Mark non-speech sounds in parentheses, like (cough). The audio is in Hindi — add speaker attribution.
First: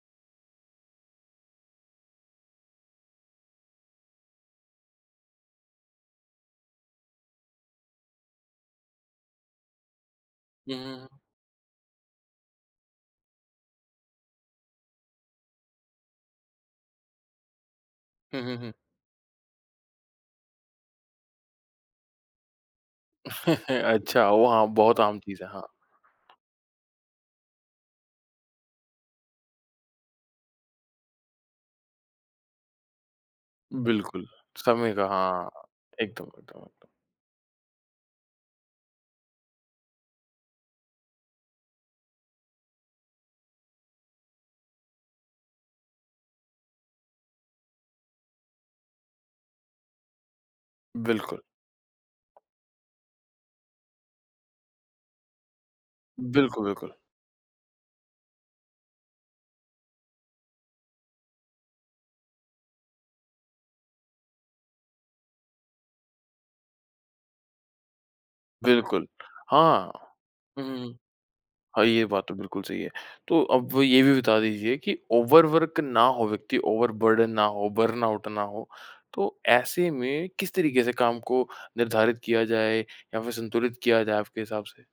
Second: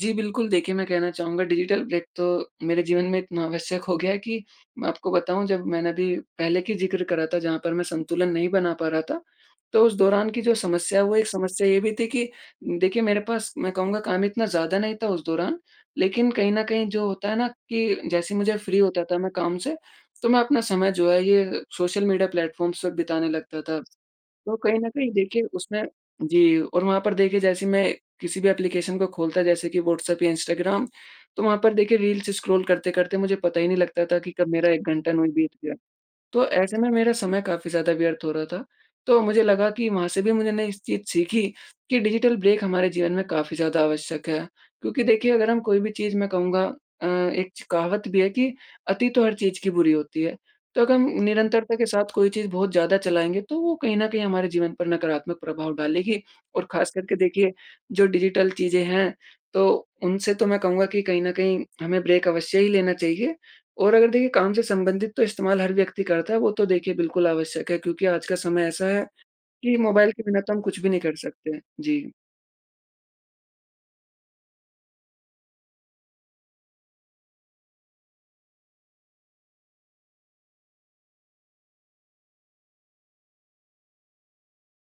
Speaker 1: जी, बिल्कुल देखिए, मैं कहना चाहूँगा डिजिटल ब्रेक तो मेरे जीवन में इतना आवश्यक हो गया है कि मैं आपको बताऊँ जब मैंने अभी पहले की ज़िक्र करा था जहाँ पर मैं संतुलन नहीं बना पा रहा था, तो उस दौरान की जो
Speaker 2: हुँ, हुँ,
Speaker 1: समस्या है
Speaker 2: हुँ।
Speaker 1: वो एक समस्या ये भी थी कि उम, देखिए मेरे पास मैं कहूँगा काम इतना ज़्यादा नहीं था उस दौरान। लेकिन कहीं न कहीं जो होता है ना कि जैसे ही
Speaker 2: हुँ, हुँ,
Speaker 1: मुझे
Speaker 2: हुँ।
Speaker 1: फ्री होता था मैं काम से, तो मैं अपना समय जो है ये सोशल मीडिया प्लेटफॉर्म्स पे बिताने लगता
Speaker 2: (chuckles)
Speaker 1: था।
Speaker 2: अच्छा वो
Speaker 1: तो
Speaker 2: हाँ,
Speaker 1: कहीं न
Speaker 2: बहुत
Speaker 1: कहीं
Speaker 2: आम चीज़
Speaker 1: देखिए
Speaker 2: है, हाँ।
Speaker 1: उसमें जी और वहाँ पर देखिए जैसे मैं किसी भी एप्लीकेशन को खोलता जैसे कि व्हाट्सएप या इंस्टाग्राम, तो वहाँ पर देखिए रील्स स्क्रॉल करते-करते मुझे पता ही नहीं लगता था
Speaker 2: बिल्कुल।
Speaker 1: कि कब मेरा 1
Speaker 2: समय का
Speaker 1: घंटा नू ही
Speaker 2: हाँ,
Speaker 1: बीत गया।
Speaker 2: एकदम, एकदम,
Speaker 1: तो
Speaker 2: एकदम।
Speaker 1: ऐसे में मेरा समय काफ़ी ज़्यादा व्यर्थ हो रहा था तो मुझे लगा कि वहाँ से भी मुझे नई चीज़ सीखी कि डिजिटल ब्रेक हमारे जीवन में काफ़ी ज़्यादा आवश्यक है। क्योंकि देखिए अगर हम कोई भी चीज़ मैं कहूँगा अ, एक च कहावत भी है कि अति तो हर चीज़ की बुरी होती है तो अग हम
Speaker 2: बिल्कुल।
Speaker 1: निरंतरता के साथ कोई चीज़ बहुत ज़्यादा चलाएँगे तो वो कहीं न कहीं हमारे जीवन पर नकारात्मक प्रभाव डालेगी
Speaker 2: बिल्कुल,
Speaker 1: और
Speaker 2: बिल्कुल।
Speaker 1: खासकर के देखिए जो डिजिटल चीज़ें हैं, तो उनसे तो मैं कहूँगा कि कहीं न कहीं हमें ब्रेक अवश्य ही लेना चाहिए और अगर देखिए काम से संबंधित तो इस्तेमाल हर व्यक्ति करता है वो तो देखिए बिल्कुल आवश्यक है क्योंकि आज का समय ऐसा है
Speaker 2: बिल्कुल।
Speaker 1: कि
Speaker 2: हाँ।
Speaker 1: मोबाइल के बिना तो हम
Speaker 2: हुँ, हुँ,
Speaker 1: कुछ भी
Speaker 2: हुँ।
Speaker 1: नहीं कर सकते हैं।
Speaker 2: हाँ, ये
Speaker 1: जी।
Speaker 2: बात तो बिल्कुल सही है, तो अब ये भी बता दीजिए कि ओवर वर्क ना हो व्यक्ति ओवर बर्डन ना हो, बर्नआउट ना हो, तो ऐसे में किस तरीके से काम को निर्धारित किया जाए या फिर संतुलित किया जाए आपके हिसाब से?